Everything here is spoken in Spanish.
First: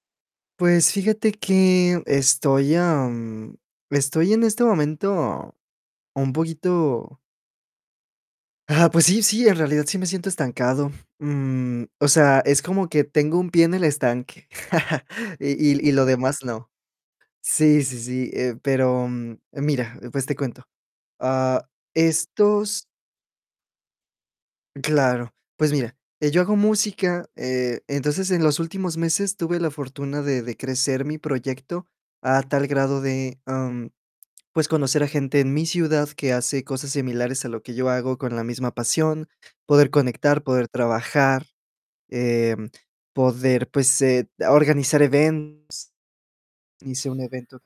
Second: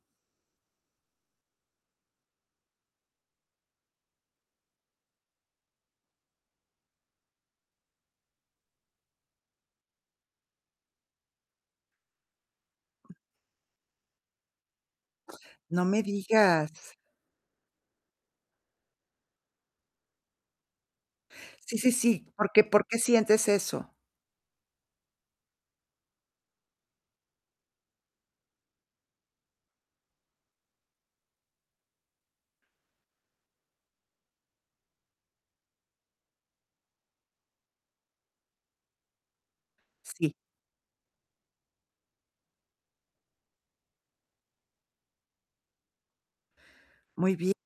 Pues, fíjate que estoy, am, estoy en este momento un poquito. Ah, pues sí, sí, en realidad sí me siento estancado. Mm, o sea, es como que tengo un pie en el estanque, No y y me lo demás no. digas. Sí, sí, sí, eh, pero, mm, mira, pues, te cuento. Ah, Sí, sí, sí, ¿por qué estos. por qué sientes eso? Claro, pues mira, eh, yo hago música, eh, entonces en los últimos meses tuve la fortuna de de crecer mi proyecto a tal grado de, mm, pues, conocer a gente en mi ciudad que hace cosas similares a lo que yo hago con la misma pasión, poder Sí. conectar, poder trabajar, eh, poder, pues, em, organizar event Hice un Muy bie. evento.